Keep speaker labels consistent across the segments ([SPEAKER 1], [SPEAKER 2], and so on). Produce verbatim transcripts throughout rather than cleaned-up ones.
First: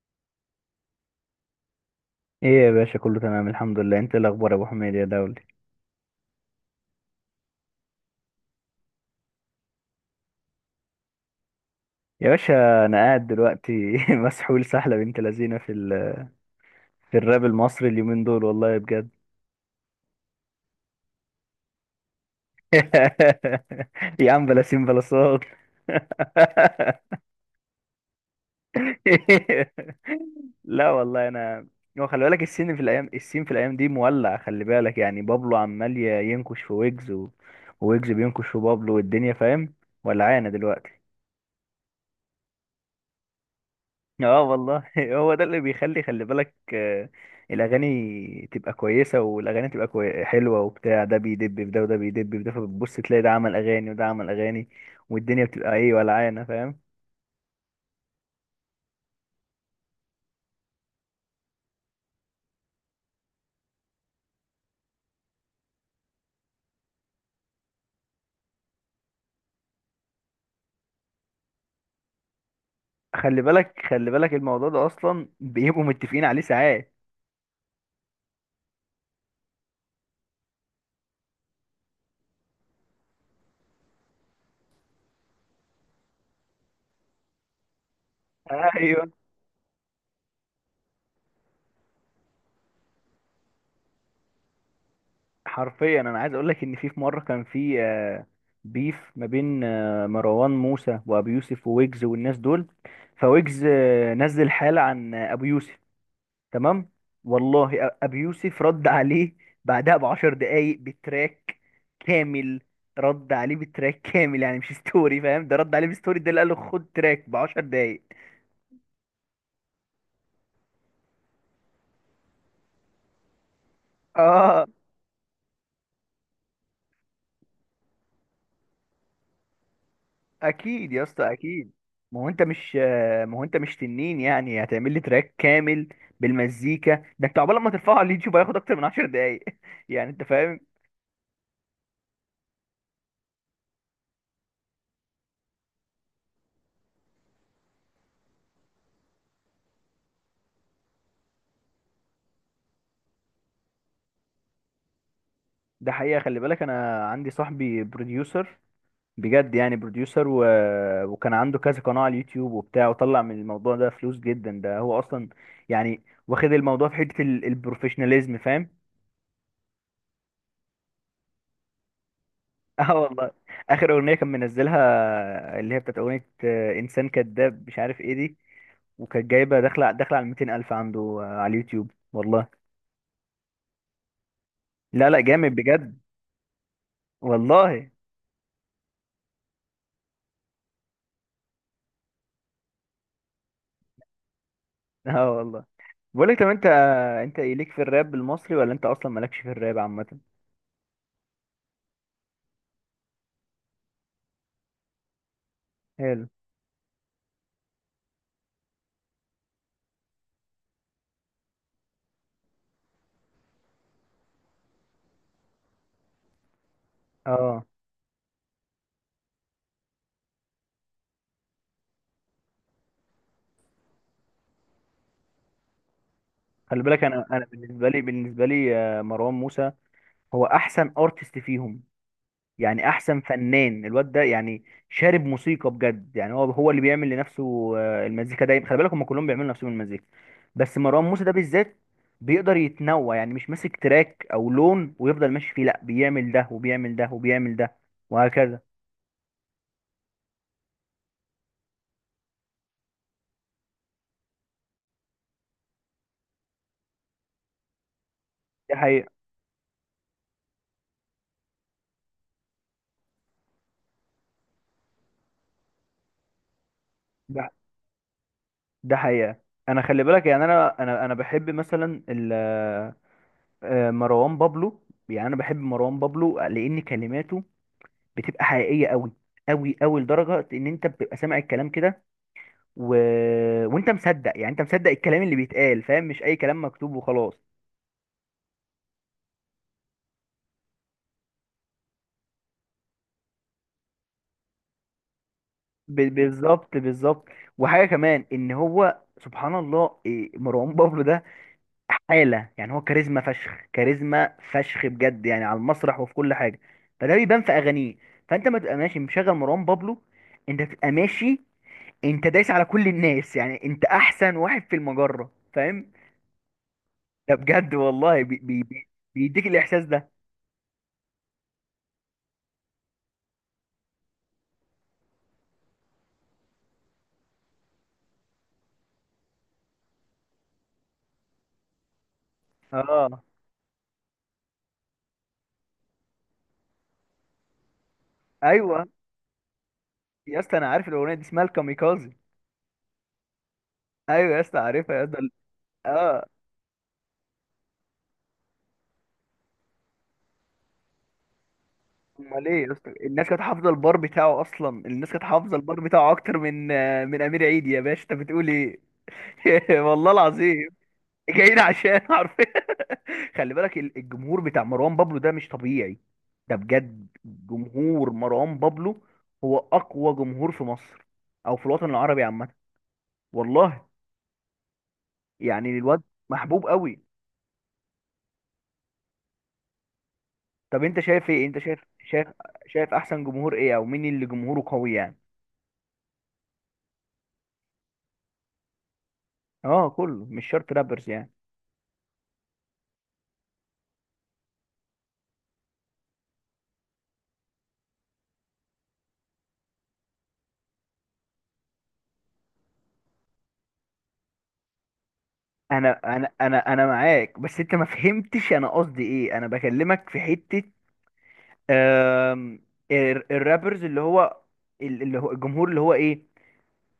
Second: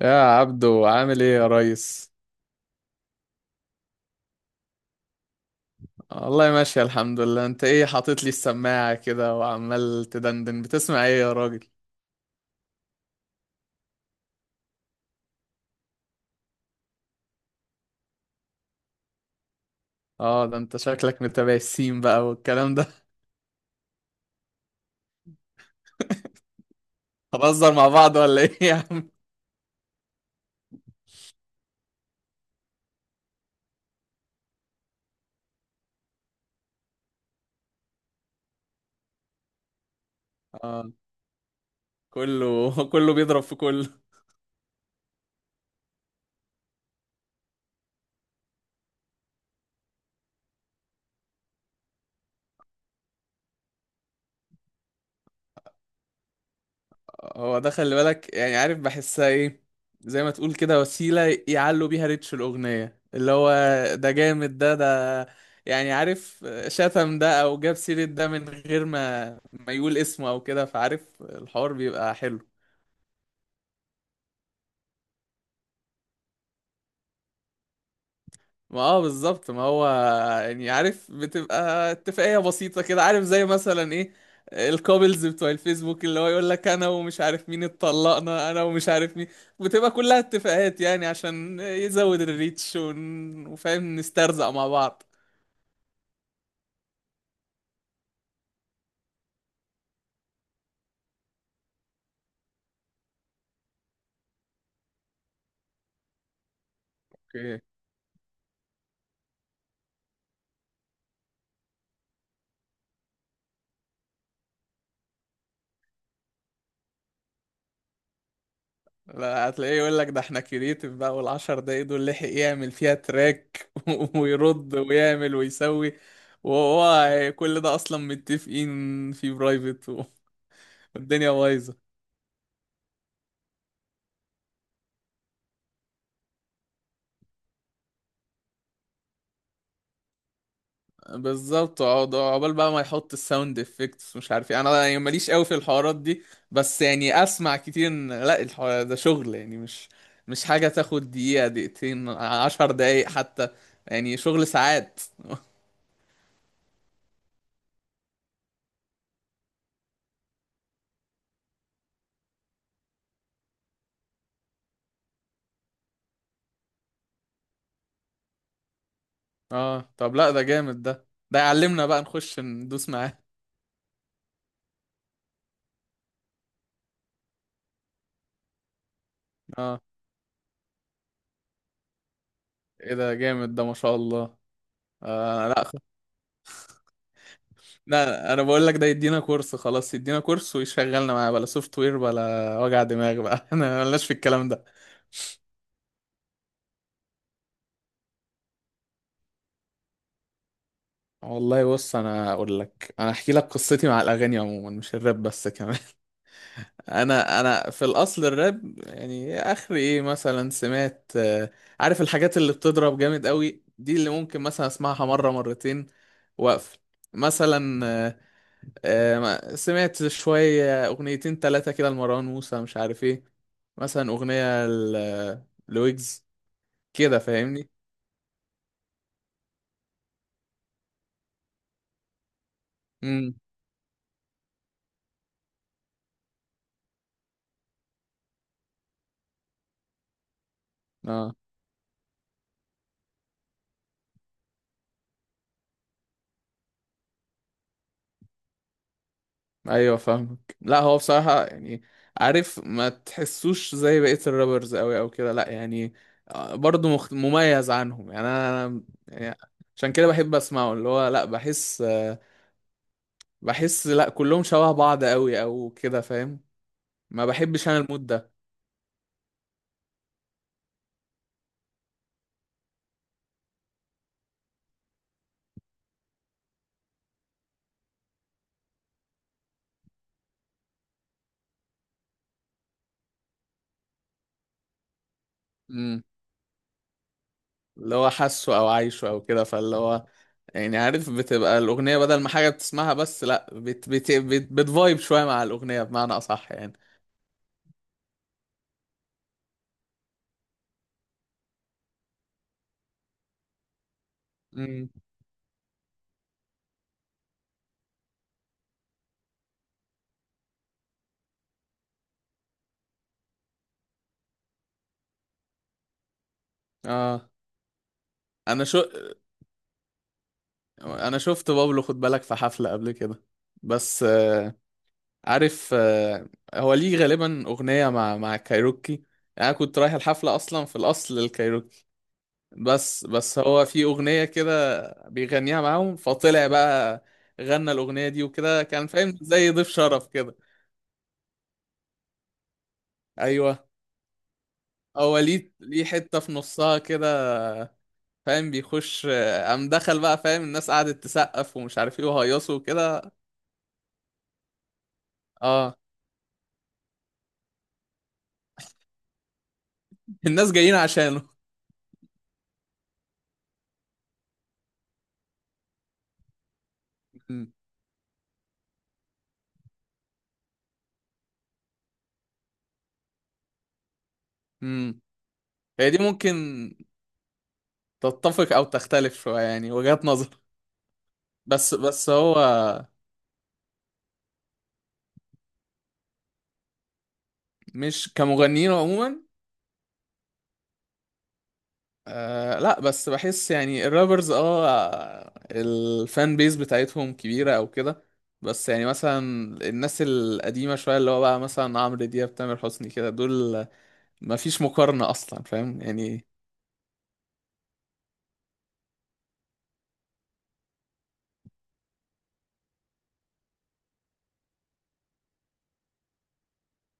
[SPEAKER 1] يا عبدو عامل ايه يا ريس؟
[SPEAKER 2] ايه يا باشا، كله تمام الحمد لله. انت إيه الاخبار يا ابو حميد يا دولي؟
[SPEAKER 1] والله ماشي الحمد لله. انت ايه حاطط لي السماعة كده وعمال تدندن، بتسمع ايه يا راجل؟
[SPEAKER 2] يا باشا انا قاعد دلوقتي مسحول سحله بنت لذينه في ال... في الراب المصري اليومين دول والله بجد.
[SPEAKER 1] اه ده انت شكلك متابع السين بقى والكلام ده
[SPEAKER 2] يا عم بلا سين بلا صوت.
[SPEAKER 1] هنهزر مع بعض ولا ايه يا عم؟
[SPEAKER 2] لا والله انا. هو خلي بالك السين في الايام، السين في الايام دي مولع. خلي بالك يعني بابلو عمال ي- ينكش في ويجز و... ويجز بينكش في بابلو والدنيا فاهم، ولا عانه دلوقتي.
[SPEAKER 1] اه كله كله بيضرب في كله.
[SPEAKER 2] اه والله هو ده اللي بيخلي، خلي بالك آه، الاغاني تبقى كويسه والاغاني تبقى كوي... حلوه وبتاع، ده بيدب في ده وده بيدب في ده، فبتبص تلاقي ده عمل اغاني وده عمل اغاني والدنيا بتبقى ايه ولعانه فاهم.
[SPEAKER 1] هو ده خلي بالك، يعني عارف بحسها ايه، زي ما تقول كده وسيلة يعلوا بيها ريتش الأغنية. اللي هو ده جامد، ده ده يعني عارف شتم ده أو جاب سيرة ده من غير ما ما يقول اسمه أو كده، فعارف الحوار بيبقى حلو.
[SPEAKER 2] خلي بالك خلي بالك الموضوع ده اصلا بيبقوا متفقين عليه ساعات.
[SPEAKER 1] ما اه بالظبط، ما هو يعني عارف بتبقى اتفاقية بسيطة كده، عارف، زي مثلا ايه الكابلز بتوع الفيسبوك اللي هو يقول لك انا ومش عارف مين اتطلقنا انا ومش
[SPEAKER 2] ايوه.
[SPEAKER 1] عارف مين. بتبقى كلها اتفاقات يعني عشان يزود الريتش، ون- وفاهم، نسترزق مع بعض.
[SPEAKER 2] حرفيا انا عايز اقول لك ان في في مره كان في آه، بيف ما بين آه، مروان موسى وابي يوسف وويجز والناس دول. فويجز آه، نزل حالة عن ابو يوسف، تمام؟
[SPEAKER 1] اوكي.
[SPEAKER 2] والله أ- ابي يوسف رد عليه بعدها بعشر دقايق بتراك كامل. رد عليه بتراك كامل يعني مش ستوري، فاهم؟ ده رد عليه بستوري، ده اللي قال له خد تراك بعشر دقايق.
[SPEAKER 1] لا هتلاقيه يقول لك ده احنا كرييتيف بقى، والعشر دقايق دول لحق يعمل فيها تراك
[SPEAKER 2] اه.
[SPEAKER 1] ويرد ويعمل ويسوي. وهو كل ده اصلا متفقين في برايفت،
[SPEAKER 2] اكيد يا
[SPEAKER 1] والدنيا
[SPEAKER 2] اسطى اكيد.
[SPEAKER 1] بايظة.
[SPEAKER 2] ما هو انت مش ما هو انت مش تنين، يعني هتعمل لي تراك كامل بالمزيكا ده؟ انت عقبال ما ترفعه على اليوتيوب هياخد اكتر من عشر دقايق. يعني انت فاهم.
[SPEAKER 1] بالظبط، اقعد عقبال بقى ما يحط الساوند افكتس مش عارف ايه. انا يعني ماليش قوي في الحوارات دي، بس يعني اسمع كتير ان لا الحوار ده شغل، يعني مش مش حاجة تاخد دقيقة دقيقتين عشر دقايق حتى، يعني شغل ساعات.
[SPEAKER 2] ده حقيقة، خلي بالك انا عندي صاحبي بروديوسر، بجد يعني بروديوسر و... وكان عنده كذا قناة على اليوتيوب وبتاع، وطلع من الموضوع ده فلوس جدا، ده هو أصلا يعني واخد الموضوع في حتة ال... البروفيشناليزم، فاهم.
[SPEAKER 1] اه طب لا ده جامد، ده ده يعلمنا بقى نخش ندوس
[SPEAKER 2] اه
[SPEAKER 1] معاه.
[SPEAKER 2] والله. آخر أغنية كان منزلها، اللي هي بتاعت أغنية آه، إنسان كذاب مش عارف إيه دي، وكانت جايبة
[SPEAKER 1] اه
[SPEAKER 2] داخلة داخلة على مئتين ألف عنده آه، على اليوتيوب، والله.
[SPEAKER 1] ايه ده، جامد ده، ما شاء الله.
[SPEAKER 2] لا لا،
[SPEAKER 1] آه
[SPEAKER 2] جامد
[SPEAKER 1] لا خ-
[SPEAKER 2] بجد. والله.
[SPEAKER 1] لا انا بقول لك ده يدينا كورس خلاص، يدينا كورس ويشغلنا معاه بلا سوفت وير بلا وجع دماغ بقى انا ملناش في الكلام ده.
[SPEAKER 2] اه والله. بقولك طب أنت آه، أنت إيه ليك في الراب المصري، ولا أنت أصلا مالكش في الراب عامة؟
[SPEAKER 1] والله بص، انا اقول لك، انا احكي لك قصتي مع الاغاني عموما مش الراب بس كمان
[SPEAKER 2] حلو.
[SPEAKER 1] انا انا في الاصل الراب يعني اخر ايه مثلا سمعت، آه، عارف الحاجات اللي بتضرب جامد قوي دي، اللي ممكن مثلا اسمعها مره مرتين واقفل.
[SPEAKER 2] اه.
[SPEAKER 1] مثلا آه، آه، ما- سمعت شويه اغنيتين ثلاثه كده لمروان موسى مش عارف ايه، مثلا اغنيه ل- لويجز،
[SPEAKER 2] خلي بالك
[SPEAKER 1] كده
[SPEAKER 2] انا، انا
[SPEAKER 1] فاهمني.
[SPEAKER 2] بالنسبه لي بالنسبه لي آه، مروان موسى هو احسن ارتست فيهم. يعني احسن
[SPEAKER 1] امم.
[SPEAKER 2] فنان، الواد ده يعني شارب موسيقى بجد، يعني هو هو اللي بيعمل لنفسه آه، المزيكا دايما. خلي بالك هم كلهم بيعملوا لنفسهم المزيكا، بس مروان موسى ده
[SPEAKER 1] اه
[SPEAKER 2] بالذات بيقدر يتنوع. يعني مش ماسك تراك او لون ويفضل ماشي فيه، لا بيعمل ده وبيعمل ده وبيعمل ده وهكذا.
[SPEAKER 1] ايوه فاهمك. لا هو بصراحة يعني عارف، ما تحسوش زي بقية الرابرز قوي او كده، لا يعني آه، برضه مخت... مميز عنهم. يعني انا
[SPEAKER 2] ده
[SPEAKER 1] أنا-
[SPEAKER 2] حقيقه.
[SPEAKER 1] يعني عشان كده بحب اسمعه. اللي هو لا بحس، آه، بحس لا كلهم شبه بعض قوي او كده، فاهم؟ ما
[SPEAKER 2] ده
[SPEAKER 1] بحبش انا المود ده.
[SPEAKER 2] ده حقيقه انا خلي بالك يعني انا انا انا بحب مثلا آه، مروان بابلو. يعني انا بحب مروان بابلو لان كلماته بتبقى حقيقيه قوي قوي قوي، لدرجه ان انت بتبقى سامع الكلام كده و... وانت مصدق. يعني انت مصدق الكلام اللي بيتقال،
[SPEAKER 1] امم.
[SPEAKER 2] فاهم؟ مش اي كلام مكتوب وخلاص.
[SPEAKER 1] اللي هو حاسه او عايشه او كده، فاللي هو يعني عارف بتبقى الاغنية بدل ما حاجة بتسمعها بس، لا بت... بت... بت... بتفايب شوية مع الاغنية
[SPEAKER 2] ب...
[SPEAKER 1] بمعنى اصح يعني.
[SPEAKER 2] بالظبط بالظبط. وحاجه كمان ان هو سبحان الله إيه، مروان بابلو ده حاله، يعني هو كاريزما فشخ، كاريزما فشخ
[SPEAKER 1] امم.
[SPEAKER 2] بجد يعني، على المسرح وفي كل حاجه. فده بيبان في اغانيه. فانت ما تبقى ماشي مشغل مروان بابلو، انت تبقى ماشي، انت دايس على كل الناس. يعني انت احسن واحد في المجرة، فاهم؟
[SPEAKER 1] اه.
[SPEAKER 2] ده بجد والله. بي بي
[SPEAKER 1] انا شو
[SPEAKER 2] بي- بيديك الاحساس ده.
[SPEAKER 1] انا شفت بابلو، خد بالك، في حفلة قبل كده. بس آه، عارف، آه، هو ليه غالبا اغنية مع مع كايروكي. يعني انا كنت رايح الحفلة اصلا في الاصل للكايروكي، بس
[SPEAKER 2] اه.
[SPEAKER 1] بس هو في اغنية كده بيغنيها معاهم، فطلع بقى غنى الاغنية دي وكده،
[SPEAKER 2] ايوه
[SPEAKER 1] كان فاهم، زي ضيف شرف كده.
[SPEAKER 2] يا اسطى، انا عارف الاغنيه دي اسمها الكاميكازي.
[SPEAKER 1] ايوه،
[SPEAKER 2] ايوه يا اسطى، عارفها يا
[SPEAKER 1] هو
[SPEAKER 2] اسطى.
[SPEAKER 1] ليه ليه حتة
[SPEAKER 2] اه.
[SPEAKER 1] في نصها كده، فاهم، بيخش، آه، قام دخل بقى، فاهم، الناس قعدت تسقف ومش عارف ايه
[SPEAKER 2] امال
[SPEAKER 1] وهيصوا
[SPEAKER 2] ايه يا اسطى،
[SPEAKER 1] وكده.
[SPEAKER 2] الناس كانت حافظه البار بتاعه اصلا الناس كانت حافظه
[SPEAKER 1] اه.
[SPEAKER 2] البار بتاعه اكتر من آه، من امير عيد، يا باشا انت بتقول ايه؟ والله
[SPEAKER 1] الناس
[SPEAKER 2] العظيم.
[SPEAKER 1] جايين عشانه.
[SPEAKER 2] جايين عشان عارفين. خلي بالك ال- الجمهور بتاع مروان بابلو ده مش طبيعي. ده بجد جمهور مروان بابلو هو اقوى جمهور في مصر، او في الوطن العربي عامه، والله. يعني
[SPEAKER 1] هي دي
[SPEAKER 2] الواد
[SPEAKER 1] ممكن
[SPEAKER 2] محبوب قوي.
[SPEAKER 1] تتفق او تختلف شويه، يعني وجهات نظر.
[SPEAKER 2] طب انت شايف ايه؟ انت
[SPEAKER 1] بس
[SPEAKER 2] شايف
[SPEAKER 1] بس
[SPEAKER 2] شايف
[SPEAKER 1] هو
[SPEAKER 2] شايف احسن جمهور ايه، او مين اللي جمهوره قوي يعني؟
[SPEAKER 1] مش كمغنيين عموما.
[SPEAKER 2] اه كله، مش شرط رابرز يعني.
[SPEAKER 1] آه لا، بس بحس يعني الرابرز اه الفان بيز بتاعتهم كبيره او كده، بس يعني مثلا الناس القديمه شويه اللي هو بقى، مثلا عمرو دياب، تامر حسني كده، دول ما فيش مقارنه اصلا فاهم
[SPEAKER 2] انا
[SPEAKER 1] يعني.
[SPEAKER 2] انا انا انا معاك، بس انت ما فهمتش انا قصدي ايه. انا بكلمك في حتة آم، ال- الرابرز اللي هو ال- اللي هو الجمهور اللي هو ايه،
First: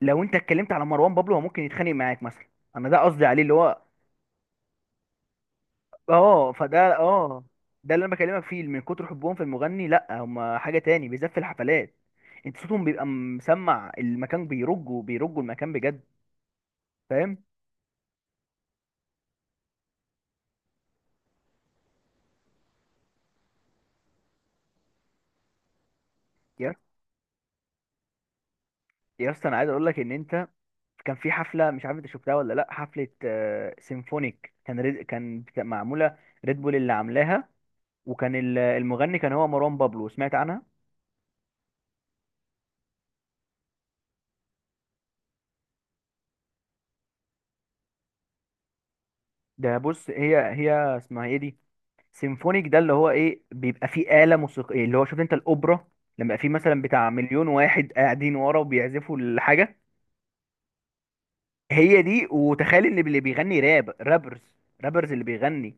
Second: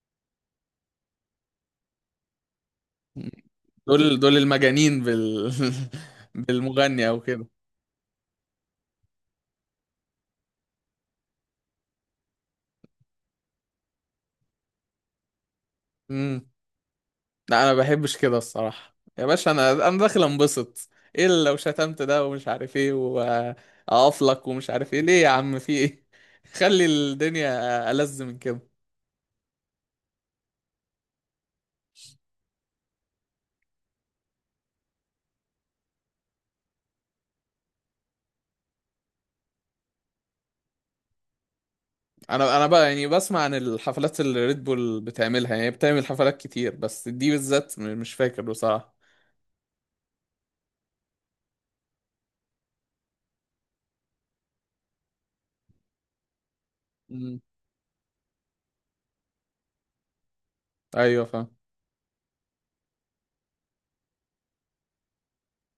[SPEAKER 2] لو انت اتكلمت على مروان بابلو هو ممكن يتخانق معاك مثلا. انا ده قصدي عليه، اللي هو
[SPEAKER 1] دول دول المجانين بال
[SPEAKER 2] اه فده
[SPEAKER 1] بالمغني او
[SPEAKER 2] اه. ده اللي انا بكلمك فيه، من كتر حبهم في المغني لا هما حاجة تاني، بالذات في الحفلات. انت صوتهم بيبقى مسمع المكان، بيرجوا بيرجوا المكان بجد،
[SPEAKER 1] كده.
[SPEAKER 2] فاهم.
[SPEAKER 1] لا انا ما بحبش كده الصراحه يا باشا، انا انا داخل انبسط، ايه اللي لو شتمت ده ومش عارف ايه واقف لك، ومش عارف ايه ليه؟ يا عم في ايه؟
[SPEAKER 2] يا
[SPEAKER 1] خلي الدنيا ألذ من كده.
[SPEAKER 2] يا اسطى انا عايز اقول لك ان انت، كان في حفلة مش عارف انت شفتها ولا لا. حفلة آه، سيمفونيك كان ريد- كان بت- معمولة، ريد بول اللي عاملاها، وكان ال- المغني كان هو مروان بابلو، سمعت عنها؟
[SPEAKER 1] انا انا بقى يعني بسمع عن الحفلات اللي ريد بول بتعملها، يعني بتعمل حفلات كتير، بس دي بالذات م- مش فاكر بصراحه.
[SPEAKER 2] ده بص، هي هي اسمها ايه دي، سيمفونيك ده اللي هو ايه، بيبقى فيه آلة موسيقية، اللي هو شفت انت الأوبرا لما في مثلا بتاع
[SPEAKER 1] مم.
[SPEAKER 2] مليون واحد قاعدين ورا وبيعزفوا الحاجة،
[SPEAKER 1] ايوه فاهم.
[SPEAKER 2] هي دي. وتخيل ان اللي بيغني راب، رابرز رابرز اللي بيغني،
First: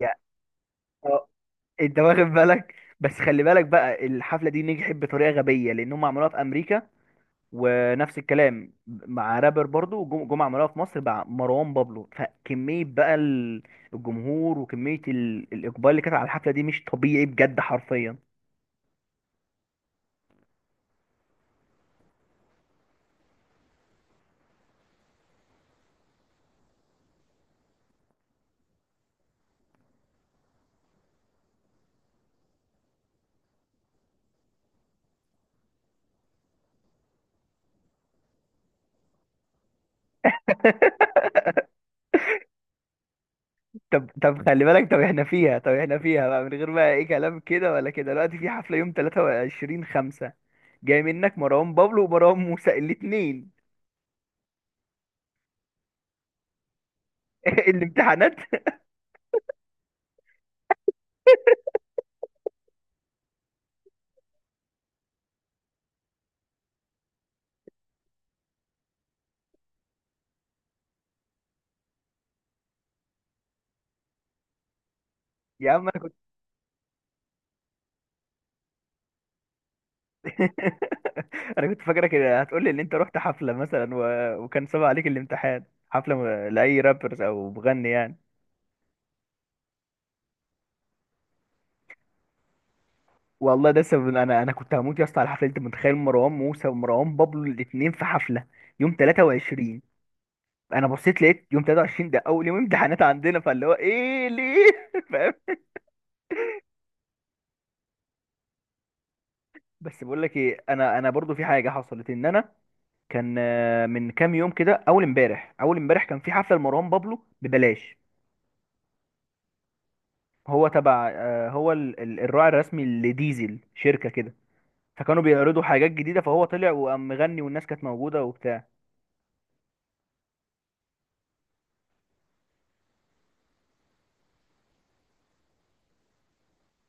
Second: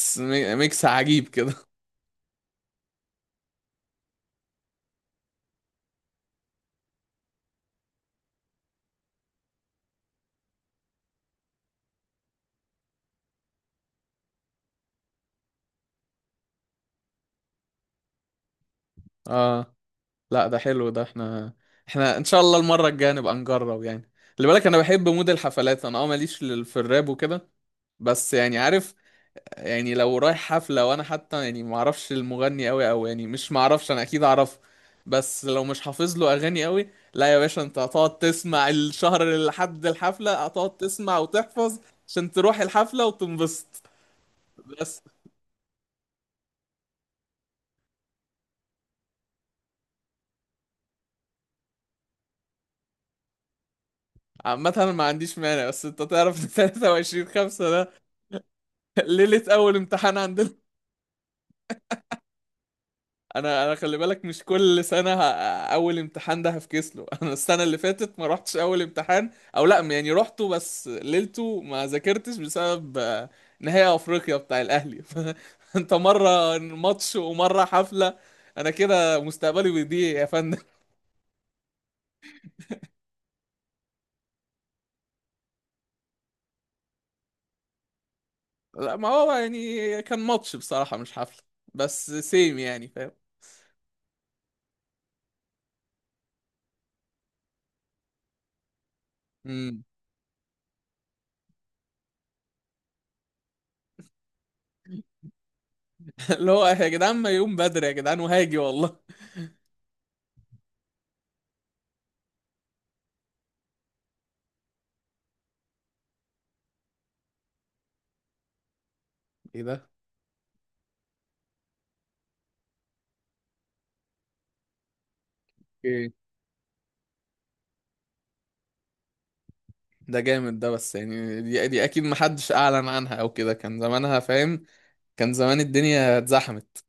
[SPEAKER 2] يا
[SPEAKER 1] ميكس عجيب
[SPEAKER 2] اه.
[SPEAKER 1] كده.
[SPEAKER 2] انت واخد بالك. بس خلي بالك بقى، الحفلة دي نجحت بطريقة غبية لأنهم عملوها في أمريكا، ونفس الكلام مع رابر برضو جم- جمعة عملوها في مصر مع مروان بابلو، فكمية بقى ال- الجمهور وكمية ال- الإقبال اللي كانت على الحفلة دي مش طبيعي بجد حرفيا.
[SPEAKER 1] اه لا ده حلو ده، احنا احنا ان شاء الله المرة الجاية نبقى نجرب يعني. خلي بالك انا بحب مود الحفلات، انا اه ماليش لل- في الراب وكده، بس يعني عارف، يعني لو رايح حفلة وانا حتى يعني ما اعرفش المغني قوي او يعني، مش ما اعرفش، انا اكيد اعرفه، بس لو مش حافظ له اغاني قوي، لا يا باشا انت هتقعد تسمع الشهر لحد الحفلة، هتقعد تسمع وتحفظ عشان تروح الحفلة وتنبسط.
[SPEAKER 2] طب طب خلي بالك، طب
[SPEAKER 1] بس
[SPEAKER 2] احنا فيها طب احنا فيها بقى، من غير بقى ايه كلام كده ولا كده، دلوقتي في حفلة يوم تلاتة وعشرين خمسة جاي، منك مروان بابلو ومروان موسى الاتنين.
[SPEAKER 1] عامة انا ما عنديش مانع، بس انت تعرف 23 5 ده
[SPEAKER 2] الامتحانات.
[SPEAKER 1] ليلة اول امتحان عندنا. انا انا خلي بالك مش كل سنه ه... اول امتحان ده هفكس له انا السنه اللي فاتت ما رحتش اول امتحان، او لا يعني رحته بس ليلته ما ذاكرتش بسبب آه، نهائي افريقيا بتاع الاهلي
[SPEAKER 2] يا عم.
[SPEAKER 1] فانت مره ماتش ومره حفله، انا كده مستقبلي بيضيع يا فندم.
[SPEAKER 2] انا كنت فاكرك هتقول لي ان انت رحت حفله مثلا و... وكان صعب عليك الامتحان، حفله م- لاي رابرز او مغني يعني.
[SPEAKER 1] لا ما هو يعني كان ماتش بصراحه مش حفله، بس سيم يعني، فاهم؟
[SPEAKER 2] والله ده سبب، انا انا كنت هموت يا اسطى على حفله، انت متخيل مروان موسى ومروان بابلو الاثنين في حفله يوم تلاتة وعشرين؟
[SPEAKER 1] مم.
[SPEAKER 2] انا بصيت لقيت يوم تلاتة وعشرين ده اول يوم امتحانات عندنا، فاللي هو ايه ليه فاهم.
[SPEAKER 1] اللي هو يا جدعان ما يقوم بدري يا جدعان وهاجي والله.
[SPEAKER 2] بس بقول لك ايه، انا انا برضو في حاجه حصلت ان انا كان آه، من كام يوم كده، اول امبارح اول امبارح كان في حفله لمروان بابلو ببلاش.
[SPEAKER 1] ايه ده،
[SPEAKER 2] هو تبع آه، هو ال- ال- الراعي الرسمي لديزل، شركة كده، فكانوا بيعرضوا حاجات جديدة، فهو طلع وقام مغني والناس كانت موجودة وبتاع.
[SPEAKER 1] ده جامد ده، بس يعني دي, دي اكيد محدش اعلن عنها او كده، كان زمانها فاهم، كان زمان الدنيا اتزحمت.